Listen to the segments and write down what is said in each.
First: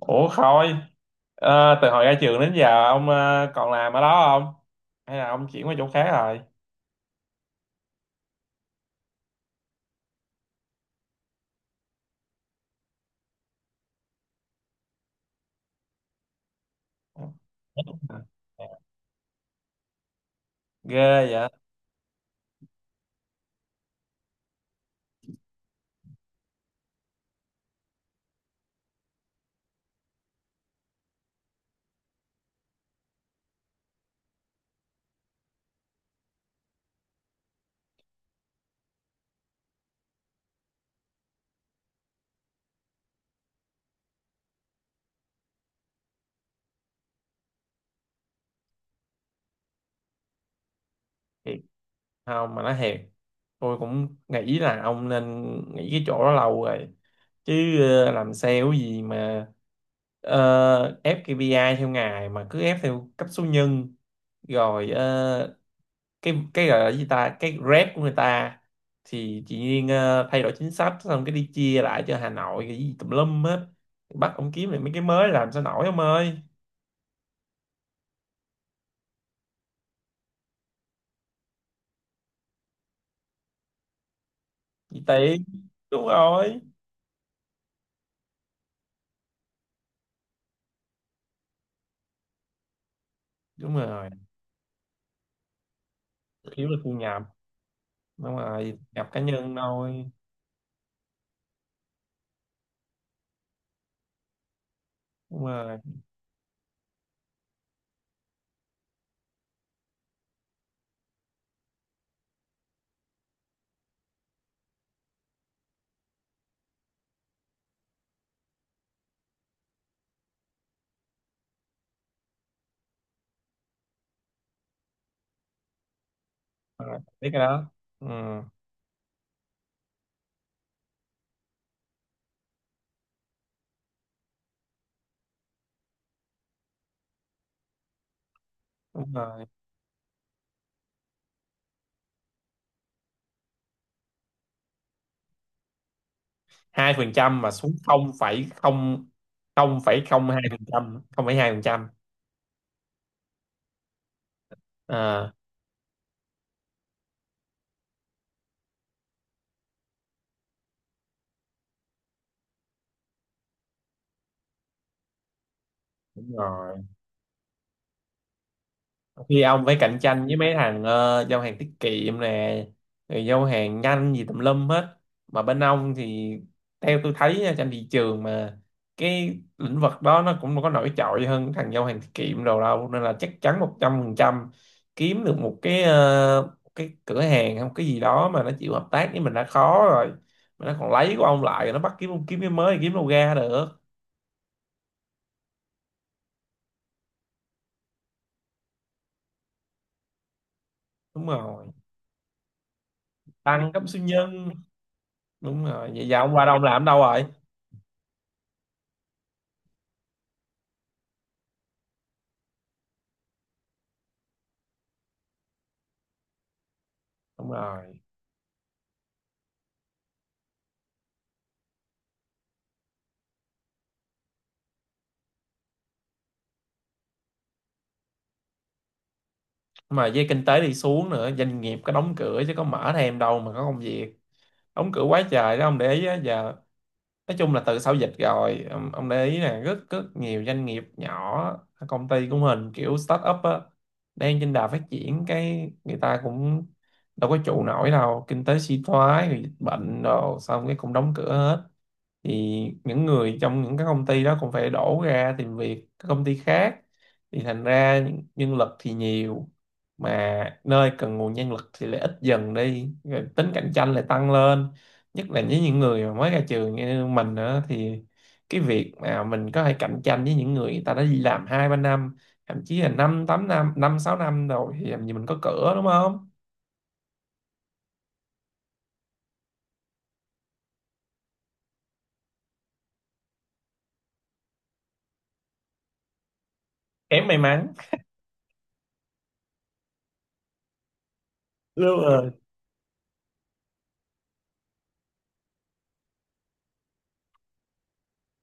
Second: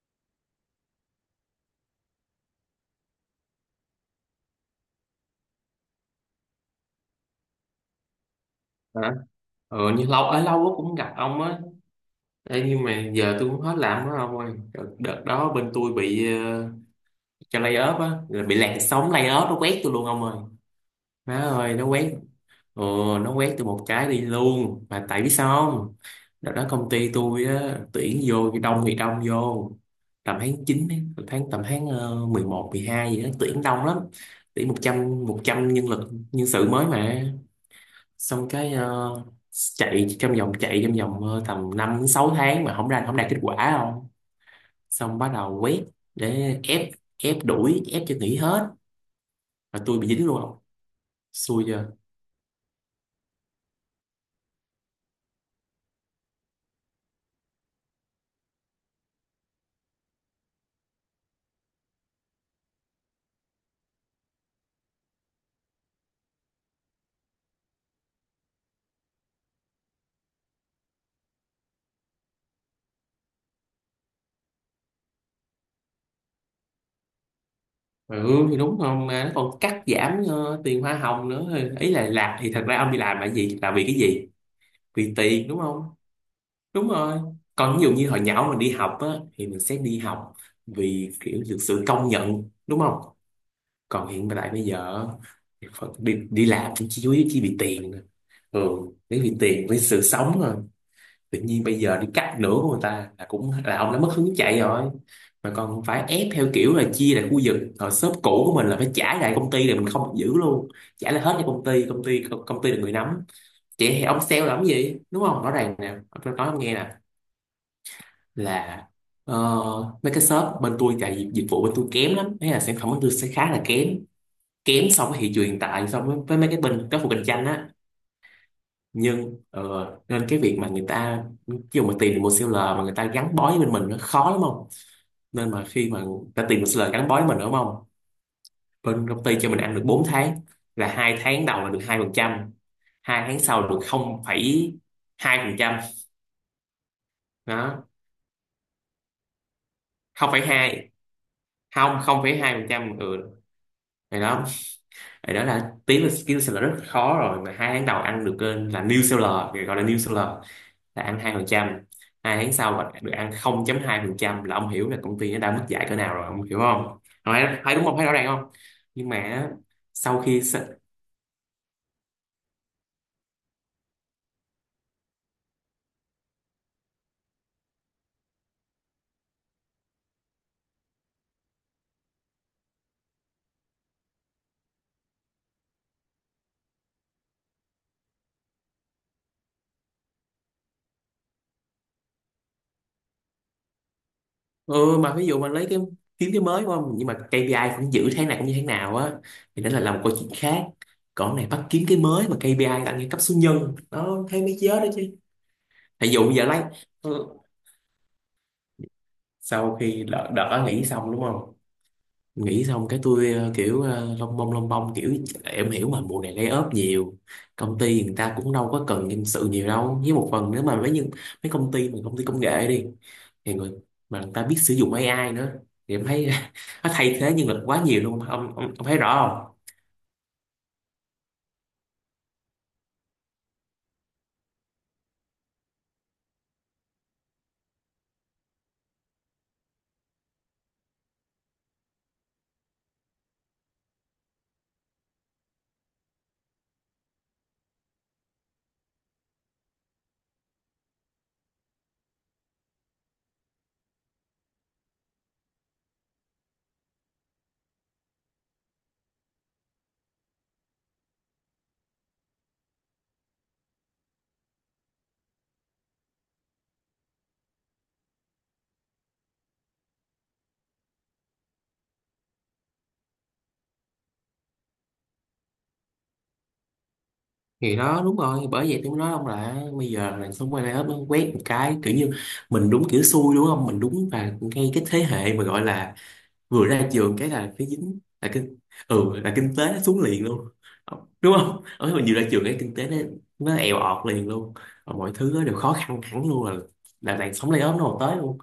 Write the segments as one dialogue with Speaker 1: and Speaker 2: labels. Speaker 1: Ủa Khôi, từ hồi ra trường đến giờ ông còn làm ở đó không? Hay là ông chuyển qua chỗ khác rồi?
Speaker 2: Hả? Nhưng lâu ở lâu quá cũng gặp ông á. Ê, nhưng mà giờ tôi cũng hết làm đó ông ơi. Đợt đó bên tôi bị cho lay off á, là bị làn sóng lay off nó quét tôi luôn ông ơi.
Speaker 1: Ghê
Speaker 2: Má
Speaker 1: vậy?
Speaker 2: ơi, nó quét. ừ, nó quét tôi một cái đi luôn, mà tại biết sao không? Đợt đó công ty tôi á tuyển vô, đông thì đông vô tầm tháng 9, ấy, tháng tầm tháng 11, 12 gì đó, tuyển đông lắm. Tuyển một trăm nhân sự mới mà. Xong cái chạy trong vòng tầm 5 đến 6 tháng mà không ra, không đạt kết quả. Không, xong bắt đầu quét để ép, ép đuổi, ép cho nghỉ hết. Và tôi bị dính luôn. Không,
Speaker 1: Thiệt
Speaker 2: xui chưa?
Speaker 1: không mà nói thiệt, tôi cũng nghĩ là ông nên nghỉ cái chỗ đó lâu rồi. Chứ làm sale gì mà ép KPI theo ngày mà cứ ép theo cấp số nhân rồi cái gọi là gì ta cái rep của người ta thì chị Duyên thay đổi chính sách xong cái đi chia lại cho Hà Nội cái gì tùm lum hết, bắt ông kiếm lại mấy cái mới làm sao nổi ông ơi.
Speaker 2: Ừ thì đúng, không mà nó còn cắt giảm tiền hoa hồng nữa. Ý là làm thì thật ra ông đi làm là gì, là vì cái gì?
Speaker 1: Chị
Speaker 2: Vì
Speaker 1: tiền.
Speaker 2: tiền đúng không?
Speaker 1: Đúng rồi.
Speaker 2: Đúng rồi. Còn ví dụ như hồi nhỏ mình đi học á, thì mình sẽ đi học vì kiểu được sự công nhận đúng không?
Speaker 1: Đúng
Speaker 2: Còn
Speaker 1: rồi,
Speaker 2: hiện tại bây giờ Phật đi, đi
Speaker 1: thiếu
Speaker 2: làm
Speaker 1: là
Speaker 2: cũng
Speaker 1: thu
Speaker 2: chỉ chủ
Speaker 1: nhập.
Speaker 2: yếu chỉ vì tiền thôi.
Speaker 1: Đúng
Speaker 2: Ừ,
Speaker 1: rồi, nhập cá
Speaker 2: chỉ vì
Speaker 1: nhân
Speaker 2: tiền với sự
Speaker 1: thôi.
Speaker 2: sống rồi. Tự nhiên bây giờ đi cắt nửa của người ta là cũng là ông đã mất hứng chạy rồi.
Speaker 1: Đúng
Speaker 2: Mà
Speaker 1: rồi.
Speaker 2: còn phải ép theo kiểu là chia lại khu vực, hồi shop cũ của mình là phải trả lại công ty, rồi mình không được giữ luôn, trả lại hết cho công ty. Công ty là người nắm. Vậy thì ông sale làm cái gì, đúng không? Rõ ràng nè, tôi nói ông nghe nè, là ờ, mấy cái shop bên tôi chạy dịch dịch vụ bên tôi kém lắm, thế là sản phẩm bên tôi sẽ khá là kém, kém so với thị trường hiện tại, so với mấy cái bên
Speaker 1: Đúng rồi.
Speaker 2: các cuộc cạnh
Speaker 1: Biết cái
Speaker 2: tranh á.
Speaker 1: đó. Ừ.
Speaker 2: Nhưng nên cái việc mà người ta, khi mà tìm được một seller mà người ta gắn bó với bên mình nó khó lắm, không? Nên mà khi mà người ta tìm một seller gắn bó với mình đúng không, bên
Speaker 1: Đúng
Speaker 2: công ty
Speaker 1: rồi.
Speaker 2: cho mình ăn được 4 tháng. Là hai tháng đầu là được hai phần trăm, hai tháng sau là được không phẩy hai phần trăm.
Speaker 1: Hai phần trăm mà xuống
Speaker 2: Đó,
Speaker 1: không phẩy không? Không phẩy không
Speaker 2: không
Speaker 1: hai
Speaker 2: phẩy
Speaker 1: phần
Speaker 2: hai,
Speaker 1: trăm? Không phẩy hai phần trăm?
Speaker 2: không không phẩy hai phần trăm. Ừ, thì đó.
Speaker 1: À,
Speaker 2: Thì đó là tiếng là skill seller rất khó rồi, mà hai tháng đầu ăn được là new seller, người gọi là new seller là ăn hai phần trăm. Hai tháng sau mà được ăn 0 hai phần trăm là ông hiểu là công ty nó đã mất dạy cỡ nào rồi,
Speaker 1: đúng
Speaker 2: ông hiểu
Speaker 1: rồi.
Speaker 2: không? Thấy đúng không, thấy rõ ràng không? Nhưng
Speaker 1: Khi
Speaker 2: mà
Speaker 1: ông phải cạnh
Speaker 2: sau
Speaker 1: tranh với
Speaker 2: khi
Speaker 1: mấy
Speaker 2: s-
Speaker 1: thằng giao hàng tiết kiệm nè, rồi giao hàng nhanh gì tùm lum hết. Mà bên ông thì theo tôi thấy nha, trên thị trường mà cái lĩnh vực đó nó cũng có nổi trội hơn thằng giao hàng tiết kiệm đồ đâu, nên là chắc chắn một trăm phần trăm kiếm được một cái cái cửa hàng hay một cái gì đó mà nó chịu hợp tác với mình đã khó rồi, mà nó còn lấy của ông lại nó bắt kiếm kiếm cái mới, kiếm đâu ra được.
Speaker 2: ừ, mà ví dụ mà lấy cái, kiếm cái mới đúng không, nhưng mà KPI cũng giữ tháng này cũng như tháng nào á, thì đó là làm một câu chuyện khác.
Speaker 1: Đúng
Speaker 2: Còn cái này
Speaker 1: rồi,
Speaker 2: bắt kiếm cái mới mà KPI là ăn như cấp số
Speaker 1: tăng
Speaker 2: nhân
Speaker 1: cấp số
Speaker 2: nó thấy
Speaker 1: nhân.
Speaker 2: mấy chớ đó chứ.
Speaker 1: Đúng rồi, vậy
Speaker 2: Ví
Speaker 1: giờ
Speaker 2: dụ
Speaker 1: ông
Speaker 2: bây
Speaker 1: qua
Speaker 2: giờ
Speaker 1: đâu ông
Speaker 2: lấy,
Speaker 1: làm ở đâu rồi?
Speaker 2: ừ, sau khi đợt đợt đó nghỉ xong đúng không, nghỉ xong cái tôi kiểu lông bông kiểu, em hiểu mà mùa này lay off nhiều.
Speaker 1: Đúng
Speaker 2: Công
Speaker 1: rồi.
Speaker 2: ty người ta cũng đâu có cần nhân sự nhiều đâu, với một phần nữa mà mấy, nhưng mấy công ty mà công ty công nghệ đi, thì người mà người ta biết sử dụng AI nữa thì em thấy nó thay thế nhân lực quá nhiều luôn. Ông thấy rõ không?
Speaker 1: Mà với kinh tế đi xuống nữa doanh nghiệp có đóng cửa chứ có mở thêm đâu mà có công việc. Đóng cửa quá trời đó ông để ý á giờ. Nói chung là từ sau dịch rồi ông để ý là rất rất nhiều doanh nghiệp nhỏ, công ty của mình kiểu start up á, đang trên đà phát triển cái người ta cũng đâu có trụ nổi đâu, kinh tế suy thoái rồi dịch bệnh rồi xong cái cũng đóng cửa hết. Thì những người trong những cái công ty đó cũng phải đổ ra tìm việc các công ty khác, thì thành ra nhân lực thì nhiều mà nơi cần nguồn nhân lực thì lại ít dần đi, rồi tính cạnh tranh lại tăng lên. Nhất là với những người mà mới ra trường như mình nữa thì cái việc mà mình có thể cạnh tranh với những người người ta đã đi làm hai ba năm, thậm chí là năm tám năm năm sáu năm rồi thì làm gì mình có cửa đúng không.
Speaker 2: Thì đó, đúng rồi, bởi vậy tôi mới nói ông là bây giờ là xong quay lay off nó quét một cái kiểu như mình đúng kiểu xui đúng không, mình đúng, và ngay cái thế hệ mà gọi là vừa ra trường
Speaker 1: Kém
Speaker 2: cái
Speaker 1: may
Speaker 2: là cái
Speaker 1: mắn.
Speaker 2: dính là kinh. Ừ, là kinh tế nó xuống liền luôn đúng không, ở
Speaker 1: Đúng
Speaker 2: mình vừa ra
Speaker 1: rồi.
Speaker 2: trường cái kinh tế nó èo ọt liền luôn. Và mọi thứ nó đều khó khăn hẳn luôn, là làn sóng layoff nó còn tới luôn.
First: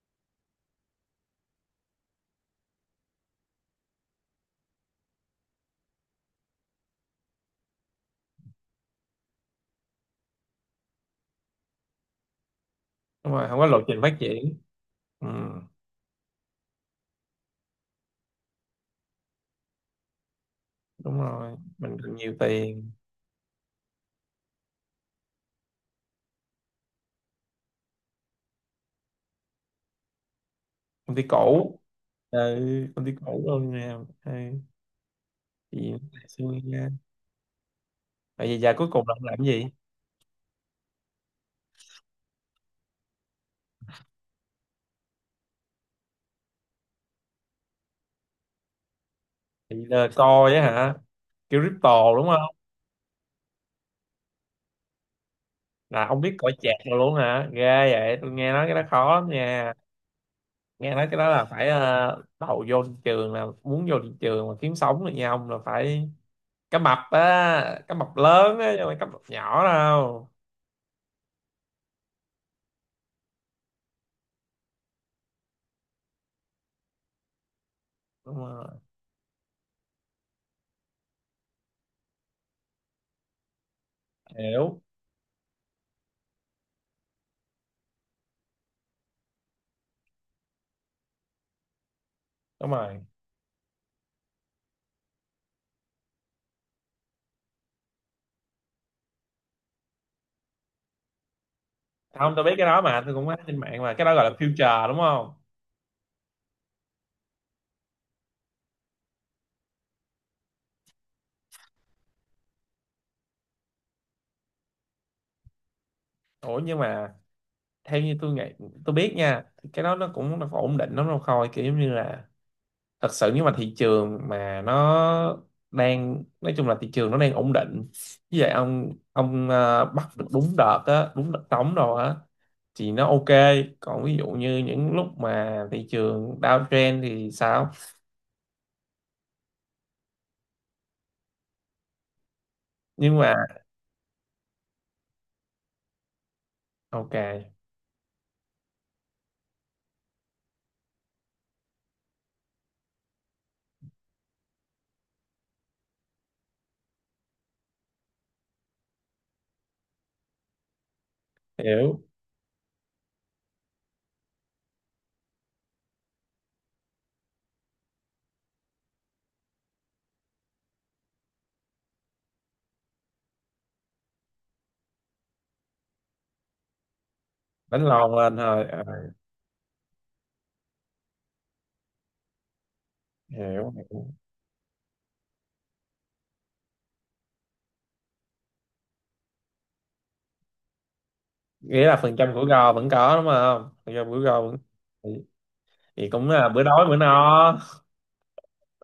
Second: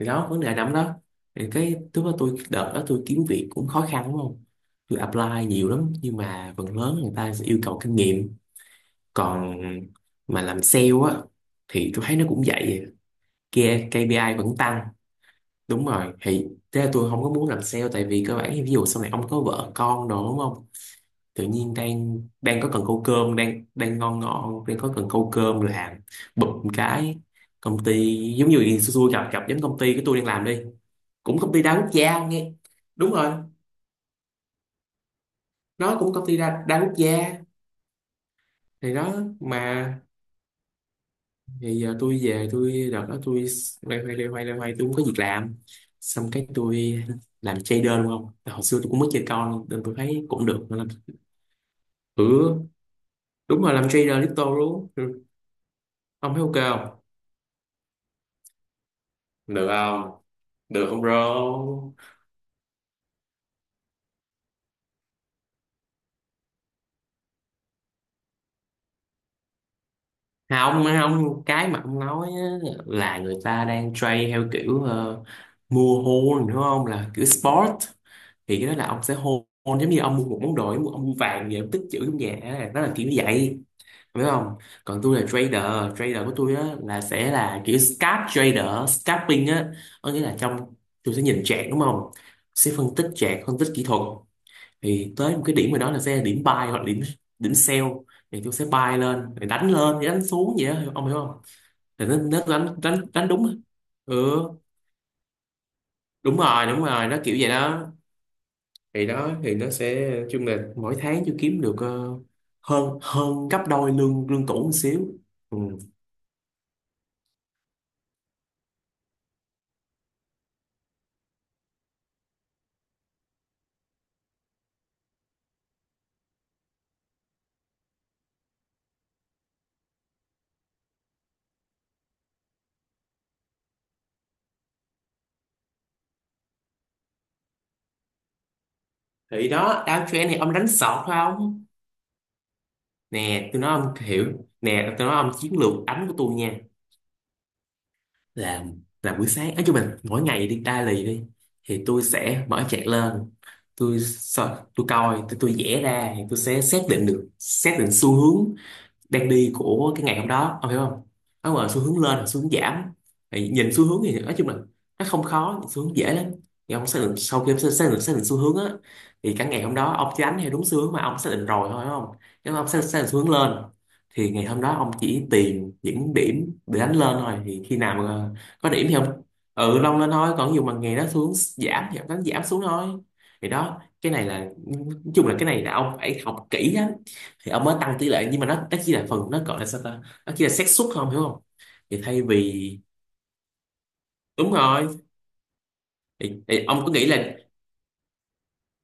Speaker 2: Thì đó, vấn đề nằm đó. Thì cái lúc đó tôi, đợt đó tôi kiếm việc cũng khó khăn đúng không. Tôi apply nhiều lắm nhưng mà phần lớn người ta sẽ yêu cầu kinh nghiệm. Còn mà làm sale á thì tôi thấy nó cũng vậy,
Speaker 1: Đúng rồi, không có lộ
Speaker 2: kia
Speaker 1: trình phát
Speaker 2: KPI vẫn
Speaker 1: triển.
Speaker 2: tăng.
Speaker 1: Ừ.
Speaker 2: Đúng rồi, thì thế là tôi không có muốn làm sale tại vì cơ bản thì ví dụ sau này ông có vợ con đồ đúng không.
Speaker 1: Đúng
Speaker 2: Tự
Speaker 1: rồi,
Speaker 2: nhiên
Speaker 1: mình cần
Speaker 2: đang
Speaker 1: nhiều
Speaker 2: đang có cần
Speaker 1: tiền.
Speaker 2: câu cơm, đang đang ngon ngon đang có cần câu cơm làm, bụp một cái công ty giống như xui, xui gặp, gặp giống công ty cái tôi đang làm đi,
Speaker 1: Công ty
Speaker 2: cũng công ty đa
Speaker 1: cũ.
Speaker 2: quốc gia ông
Speaker 1: Ừ,
Speaker 2: nghe.
Speaker 1: công ty
Speaker 2: Đúng rồi,
Speaker 1: cũ luôn nè. Ừ. Thì
Speaker 2: nó cũng công ty
Speaker 1: xưa
Speaker 2: đa
Speaker 1: nha,
Speaker 2: quốc gia.
Speaker 1: vậy giờ cuối
Speaker 2: Thì
Speaker 1: cùng là
Speaker 2: đó,
Speaker 1: ông làm cái gì?
Speaker 2: mà thì giờ tôi về, tôi đợt đó tôi loay hoay tôi không có việc làm. Xong cái tôi làm trader luôn không, hồi xưa tôi cũng mới chơi con
Speaker 1: Thì
Speaker 2: nên tôi
Speaker 1: là
Speaker 2: thấy cũng
Speaker 1: coi
Speaker 2: được.
Speaker 1: á hả? Kiểu crypto đúng không?
Speaker 2: Ừ, đúng rồi, làm trader crypto luôn. Ừ.
Speaker 1: Là ông
Speaker 2: Ông
Speaker 1: biết
Speaker 2: thấy
Speaker 1: coi chạc
Speaker 2: ok
Speaker 1: rồi
Speaker 2: không?
Speaker 1: luôn hả, ghê vậy, tôi nghe nói cái đó khó lắm
Speaker 2: Được
Speaker 1: nha.
Speaker 2: không? Được
Speaker 1: Nghe
Speaker 2: không
Speaker 1: nói
Speaker 2: bro?
Speaker 1: cái đó là phải đầu vô thị trường, là muốn vô thị trường mà kiếm sống được nha ông là phải cá mập á, cá mập lớn á chứ không phải cá mập nhỏ đâu.
Speaker 2: À, ông cái mà ông nói á, là người ta đang trade theo kiểu mua hold đúng không? Là kiểu sport.
Speaker 1: Đúng
Speaker 2: Thì
Speaker 1: rồi.
Speaker 2: cái đó là ông sẽ hold, giống như ông mua một món đồ, ông mua vàng vậy, ông tích trữ trong nhà. Đó là kiểu như vậy. Biết không?
Speaker 1: Hiểu.
Speaker 2: Còn tôi là trader. Trader của tôi á, là sẽ là kiểu scalp trader. Scalping á. Có nghĩa là trong, tôi sẽ nhìn chart đúng không? Sẽ
Speaker 1: Đúng
Speaker 2: phân
Speaker 1: rồi.
Speaker 2: tích chart, phân tích kỹ thuật, thì tới một cái điểm rồi đó là sẽ điểm buy hoặc điểm điểm sell. Thì tôi sẽ buy lên rồi đánh lên đánh xuống vậy đó ông hiểu không. Thì nó,
Speaker 1: Không,
Speaker 2: nó
Speaker 1: tôi biết cái
Speaker 2: đánh
Speaker 1: đó mà,
Speaker 2: đánh
Speaker 1: tôi cũng
Speaker 2: đánh
Speaker 1: thấy trên
Speaker 2: đúng.
Speaker 1: mạng mà cái đó gọi là
Speaker 2: Ừ,
Speaker 1: future đúng không?
Speaker 2: đúng rồi nó kiểu vậy đó. Thì đó, thì nó sẽ chung là mỗi tháng tôi kiếm được hơn hơn gấp đôi lương lương cũ một xíu. Ừ.
Speaker 1: Ủa nhưng mà theo như tôi nghĩ, tôi biết nha, thì cái đó nó cũng nó có ổn định lắm đâu Khôi, kiểu giống như là, thật sự nếu mà thị trường mà nó đang, nói chung là thị trường nó đang ổn định như vậy, ông bắt được đúng đợt á, đúng đợt trống rồi á thì nó ok. Còn ví dụ như những lúc mà thị trường downtrend thì sao?
Speaker 2: Thì đó, downtrend này ông đánh sọt phải không.
Speaker 1: Nhưng mà
Speaker 2: Nè tôi nói ông hiểu, nè tôi nói ông chiến lược đánh của tôi nha,
Speaker 1: ok.
Speaker 2: là là buổi sáng, nói chung là mỗi ngày đi đa lì đi, thì tôi sẽ mở chat lên, tôi sợ tôi coi, tôi vẽ ra thì tôi sẽ xác định được, xác định xu hướng đang đi của cái ngày hôm đó ông hiểu không. Nó mà xu hướng
Speaker 1: Hiểu.
Speaker 2: lên, xu hướng giảm, thì nhìn xu hướng thì nói chung là nó không khó, xu hướng dễ lắm. Thì ông xác định, sau khi ông xác xác định xu hướng á, thì cả ngày hôm đó ông chỉ đánh theo đúng xu hướng mà ông xác định rồi thôi đúng không. Nếu mà ông xác định xu hướng lên, thì ngày hôm đó ông chỉ tìm những điểm để đánh lên thôi. Thì khi
Speaker 1: Đánh
Speaker 2: nào
Speaker 1: lòn
Speaker 2: mà
Speaker 1: lên thôi.
Speaker 2: có điểm thì ông, ừ, long lên thôi. Còn dù mà ngày đó xu hướng giảm thì ông đánh giảm xuống thôi. Thì
Speaker 1: Ờ.
Speaker 2: đó,
Speaker 1: Hiểu.
Speaker 2: cái này là, nói chung là cái này là ông phải học kỹ lắm thì ông mới tăng tỷ lệ, nhưng mà nó chỉ là phần, nó gọi là sao ta, nó chỉ là xác suất, không hiểu không?
Speaker 1: Nghĩa là
Speaker 2: Thì
Speaker 1: phần
Speaker 2: thay
Speaker 1: trăm của gò
Speaker 2: vì,
Speaker 1: vẫn có đúng không, phần trăm của gò
Speaker 2: đúng
Speaker 1: vẫn.
Speaker 2: rồi,
Speaker 1: Thì, thì cũng
Speaker 2: thì,
Speaker 1: là bữa
Speaker 2: thì ông
Speaker 1: đói
Speaker 2: cứ
Speaker 1: bữa no.
Speaker 2: nghĩ là,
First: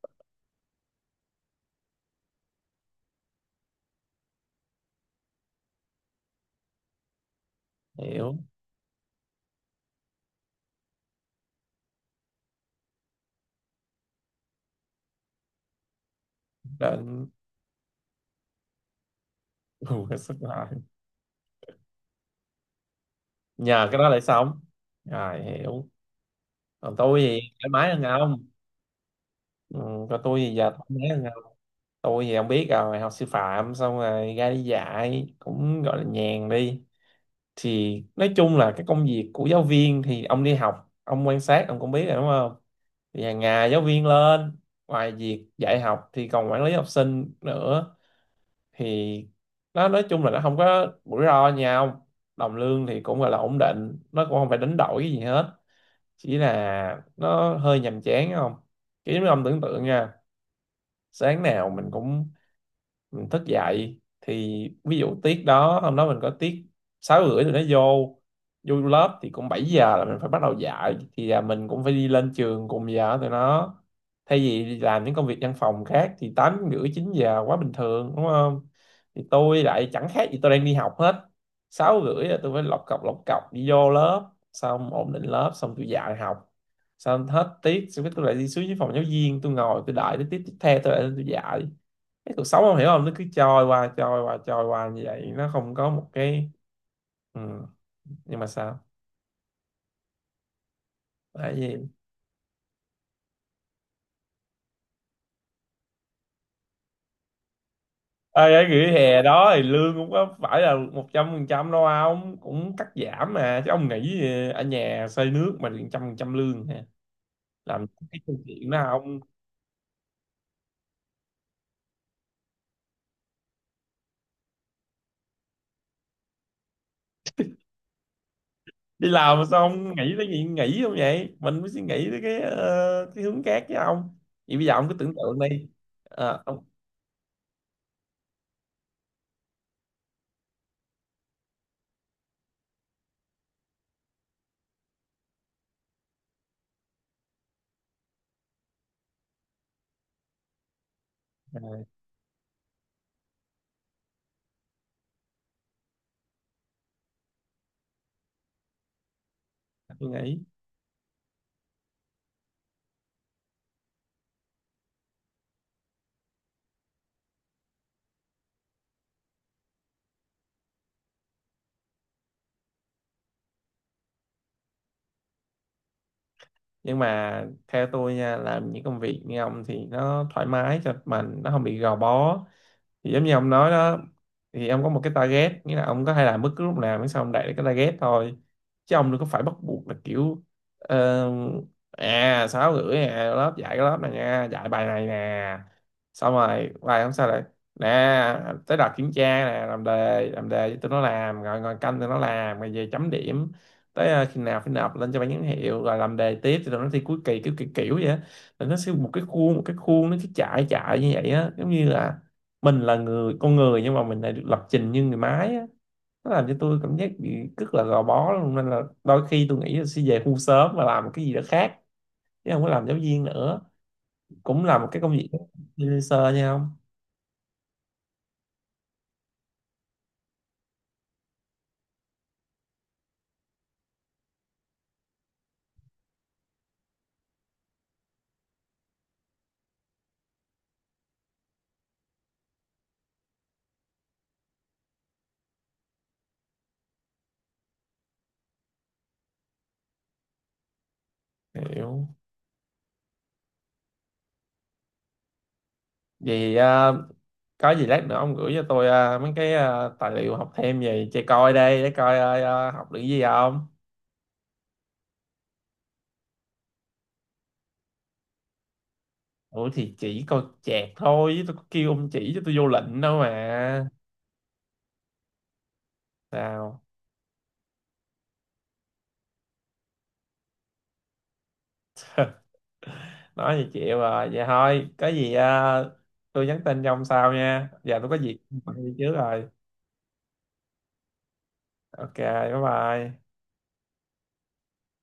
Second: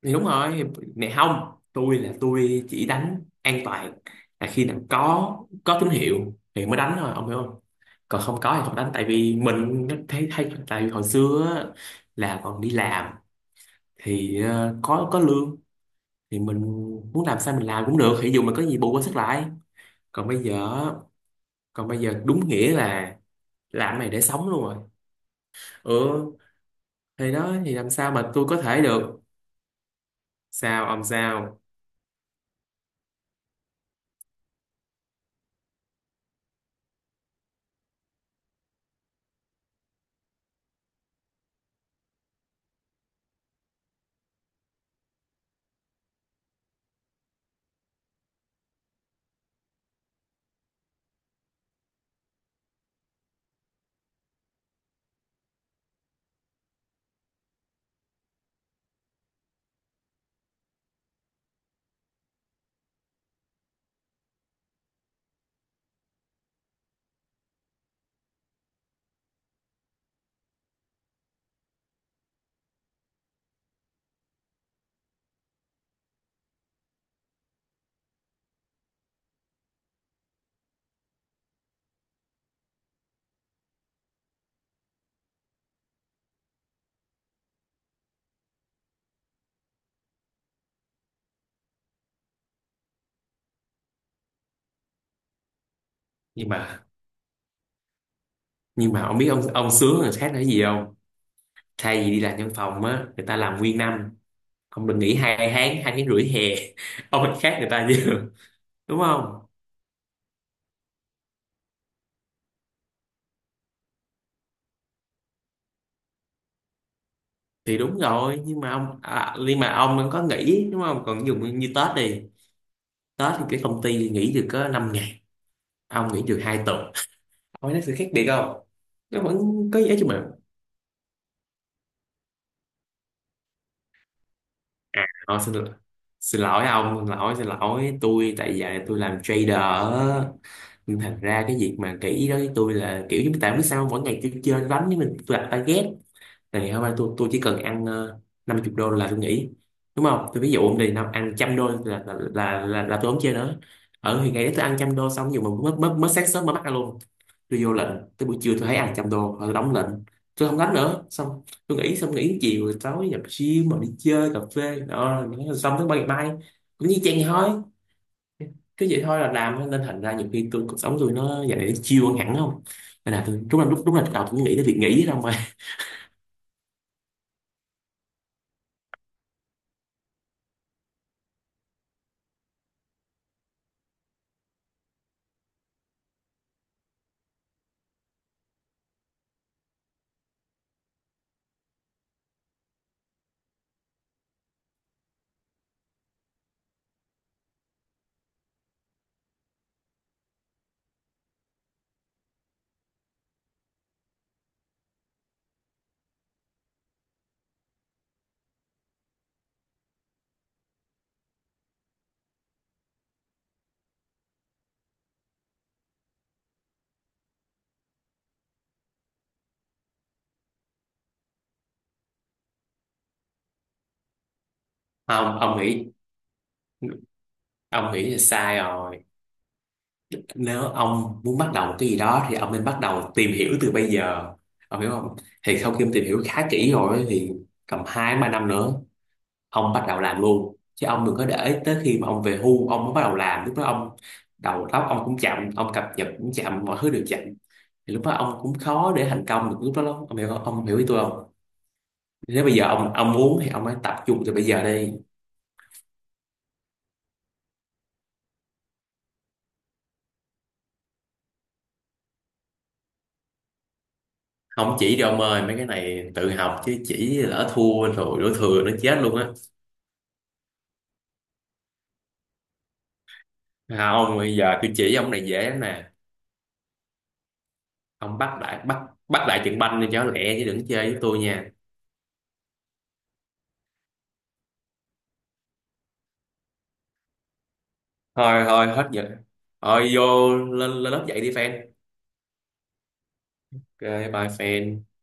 Speaker 2: thì đúng rồi, này không, tôi là tôi chỉ đánh an toàn, là khi nào có tín hiệu thì mới đánh thôi ông hiểu không. Còn
Speaker 1: Hiểu.
Speaker 2: không có thì không đánh, tại vì mình nó thấy thấy tại vì hồi xưa á, là còn đi làm thì có lương thì mình
Speaker 1: Đừng-
Speaker 2: muốn làm sao mình làm cũng được, ví dụ mình có gì bù qua sức lại.
Speaker 1: Ừ,
Speaker 2: còn
Speaker 1: sức
Speaker 2: bây
Speaker 1: lại.
Speaker 2: giờ Còn bây giờ đúng nghĩa là
Speaker 1: Nhờ
Speaker 2: làm
Speaker 1: cái
Speaker 2: cái
Speaker 1: đó
Speaker 2: này
Speaker 1: để
Speaker 2: để sống
Speaker 1: sống.
Speaker 2: luôn rồi.
Speaker 1: Rồi, hiểu.
Speaker 2: Ừ,
Speaker 1: Còn tôi
Speaker 2: thì
Speaker 1: thì
Speaker 2: đó,
Speaker 1: thoải
Speaker 2: thì
Speaker 1: mái
Speaker 2: làm
Speaker 1: hơn
Speaker 2: sao mà
Speaker 1: ông.
Speaker 2: tôi có thể được.
Speaker 1: Ừ, còn tôi thì giờ thoải
Speaker 2: Sao ông
Speaker 1: mái hơn ông.
Speaker 2: sao?
Speaker 1: Tôi thì ông biết rồi, học sư phạm xong rồi ra đi dạy cũng gọi là nhàn đi. Thì nói chung là cái công việc của giáo viên thì ông đi học ông quan sát ông cũng biết rồi đúng không. Thì hàng ngày giáo viên lên, ngoài việc dạy học thì còn quản lý học sinh nữa. Thì nó nói chung là nó không có rủi ro nhau, đồng lương thì cũng gọi là ổn định, nó cũng không phải đánh đổi cái gì hết. Chỉ là nó hơi nhàm chán không, kiểu như ông tưởng tượng nha, sáng nào mình cũng mình thức dậy, thì ví dụ tiết đó hôm đó mình có tiết sáu rưỡi tụi nó vô, vô lớp thì cũng 7 giờ là mình phải bắt đầu dạy, thì là mình cũng phải đi lên trường cùng giờ với tụi nó. Thay vì đi làm những công việc văn phòng khác thì tám rưỡi chín giờ quá bình thường đúng không, thì tôi lại chẳng khác gì tôi đang đi học hết. Sáu rưỡi là tôi phải lọc cọc đi vô lớp, xong ổn định lớp xong tôi dạy học, xong hết tiết xong cái tôi lại đi xuống dưới phòng giáo viên tôi ngồi tôi đợi tới tiết tiếp theo tôi lại lên tôi dạy. Cái cuộc sống không hiểu không, nó cứ trôi qua như vậy, nó không có một
Speaker 2: nhưng
Speaker 1: cái.
Speaker 2: mà
Speaker 1: Ừ. Nhưng mà sao?
Speaker 2: nhưng mà ông biết ông sướng người khác là cái gì không?
Speaker 1: Tại vì
Speaker 2: Thay vì đi làm văn phòng á người ta làm nguyên năm, ông được nghỉ hai tháng, hai tháng rưỡi hè ông lại khác người ta chứ
Speaker 1: ơi cái nghỉ
Speaker 2: đúng
Speaker 1: hè
Speaker 2: không.
Speaker 1: đó thì lương cũng có phải là một trăm phần trăm đâu ông, cũng cắt giảm mà chứ ông nghĩ ở nhà xây nước mà được trăm phần trăm lương hả.
Speaker 2: Thì
Speaker 1: Làm
Speaker 2: đúng
Speaker 1: cái câu
Speaker 2: rồi, nhưng mà
Speaker 1: chuyện đó
Speaker 2: ông,
Speaker 1: ông,
Speaker 2: à, nhưng mà ông vẫn có nghỉ đúng không, còn dùng như Tết đi, Tết thì cái công ty nghỉ được có 5 ngày, ông nghỉ được hai tuần, ông thấy sự khác biệt không?
Speaker 1: đi
Speaker 2: Nó
Speaker 1: làm
Speaker 2: vẫn
Speaker 1: mà sao
Speaker 2: có
Speaker 1: ông
Speaker 2: giá cho
Speaker 1: nghĩ
Speaker 2: mình.
Speaker 1: tới chuyện nghỉ không vậy, mình mới suy nghĩ tới cái cái hướng khác chứ ông. Vậy bây giờ ông cứ
Speaker 2: À,
Speaker 1: tưởng tượng đi. Ờ,
Speaker 2: xin
Speaker 1: ông
Speaker 2: lỗi ông, xin lỗi tôi tại giờ tôi làm trader á. Nhưng thành ra cái việc mà kỹ đó với tôi là kiểu như tại biết sao, mỗi ngày tôi chơi đánh với mình, tôi đặt target, thì hôm nay tôi chỉ cần ăn 50 đô là tôi nghỉ đúng không. Tôi ví dụ ông đi nào ăn trăm đô
Speaker 1: à,
Speaker 2: là tôi không chơi nữa. Ở thì ngày đấy tôi ăn trăm đô, xong dù mà mới mới mới sáng sớm mới bắt ăn luôn, tôi vô lệnh, tới buổi trưa tôi thấy ăn trăm đô rồi đóng lệnh,
Speaker 1: tôi nghĩ.
Speaker 2: tôi không đánh nữa, xong tôi nghỉ, xong nghỉ chiều rồi tối nhập gym mà đi chơi cà phê đó, xong tới ngày mai cũng như chen thôi, cứ vậy thôi là làm. Nên thành ra nhiều khi tôi, cuộc sống tôi nó giờ này nó chill hơn hẳn không. Nên là tôi đúng là lúc, đúng là đầu tôi cũng nghĩ tới việc nghỉ đâu mà.
Speaker 1: Nhưng mà theo tôi nha, làm những công việc như ông thì nó thoải mái cho mình, nó không bị gò bó. Thì giống như ông nói đó, thì ông có một cái target, nghĩa là ông có thể làm bất cứ lúc nào miễn sao ông đạt được cái target thôi, chứ ông đừng có phải bắt buộc là kiểu ờ, à sáu rưỡi nè lớp dạy cái lớp này nha dạy bài này nè, xong rồi bài hôm sau lại nè, tới đợt kiểm tra nè làm đề, làm đề cho tụi nó làm rồi ngồi canh tụi nó làm rồi về chấm điểm. Tới khi nào phải nộp lên cho ban giám hiệu rồi làm đề tiếp thì tụi nó thi cuối kỳ kiểu kiểu kiểu vậy á. Là nó sẽ một cái khuôn, một cái khuôn nó cứ chạy chạy như vậy á, giống như là mình là người con người nhưng mà mình lại được lập trình như người máy á. Nó làm cho tôi cảm giác bị rất là gò bó luôn, nên là đôi khi tôi nghĩ là sẽ về hưu sớm và làm cái gì đó khác chứ không có làm giáo viên nữa, cũng là một cái công việc
Speaker 2: Không,
Speaker 1: freelancer nha. Không
Speaker 2: ông nghĩ là sai rồi. Nếu ông muốn bắt đầu một cái gì đó thì ông nên bắt đầu tìm hiểu từ bây giờ ông hiểu không. Thì sau khi ông tìm hiểu khá kỹ rồi ấy, thì tầm hai ba năm nữa ông bắt đầu làm luôn, chứ ông đừng có để tới khi mà ông về hưu ông mới bắt đầu làm, lúc đó ông đầu óc ông cũng chậm, ông cập nhật cũng chậm, mọi thứ đều chậm. Thì lúc đó ông cũng khó để thành công được lúc đó lắm, ông hiểu không, ông hiểu ý tôi không?
Speaker 1: hiểu.
Speaker 2: Nếu bây giờ ông muốn thì ông hãy tập trung từ bây giờ đi.
Speaker 1: Vậy à, có gì lát nữa ông gửi cho tôi à, mấy cái à, tài liệu học thêm về chơi coi đây để coi à, à, học được gì không.
Speaker 2: Không chỉ cho ông ơi, mấy cái này tự học chứ chỉ lỡ thua rồi đổ thừa nó chết luôn á.
Speaker 1: Ủa thì chỉ coi chẹt thôi chứ tôi có kêu ông chỉ cho tôi vô lệnh đâu mà.
Speaker 2: À, ông bây giờ tôi chỉ ông này dễ lắm nè,
Speaker 1: Sao
Speaker 2: ông bắt lại trận banh đi cho nó lẹ chứ đừng chơi với tôi nha.
Speaker 1: nói gì chịu rồi, vậy thôi có gì tôi nhắn tin cho ông sau nha, giờ tôi có việc
Speaker 2: Thôi thôi
Speaker 1: phải
Speaker 2: hết
Speaker 1: đi
Speaker 2: giờ,
Speaker 1: trước rồi.
Speaker 2: thôi vô lên lên lớp dạy đi fan.
Speaker 1: Ok bye bye.
Speaker 2: Ok bye fan.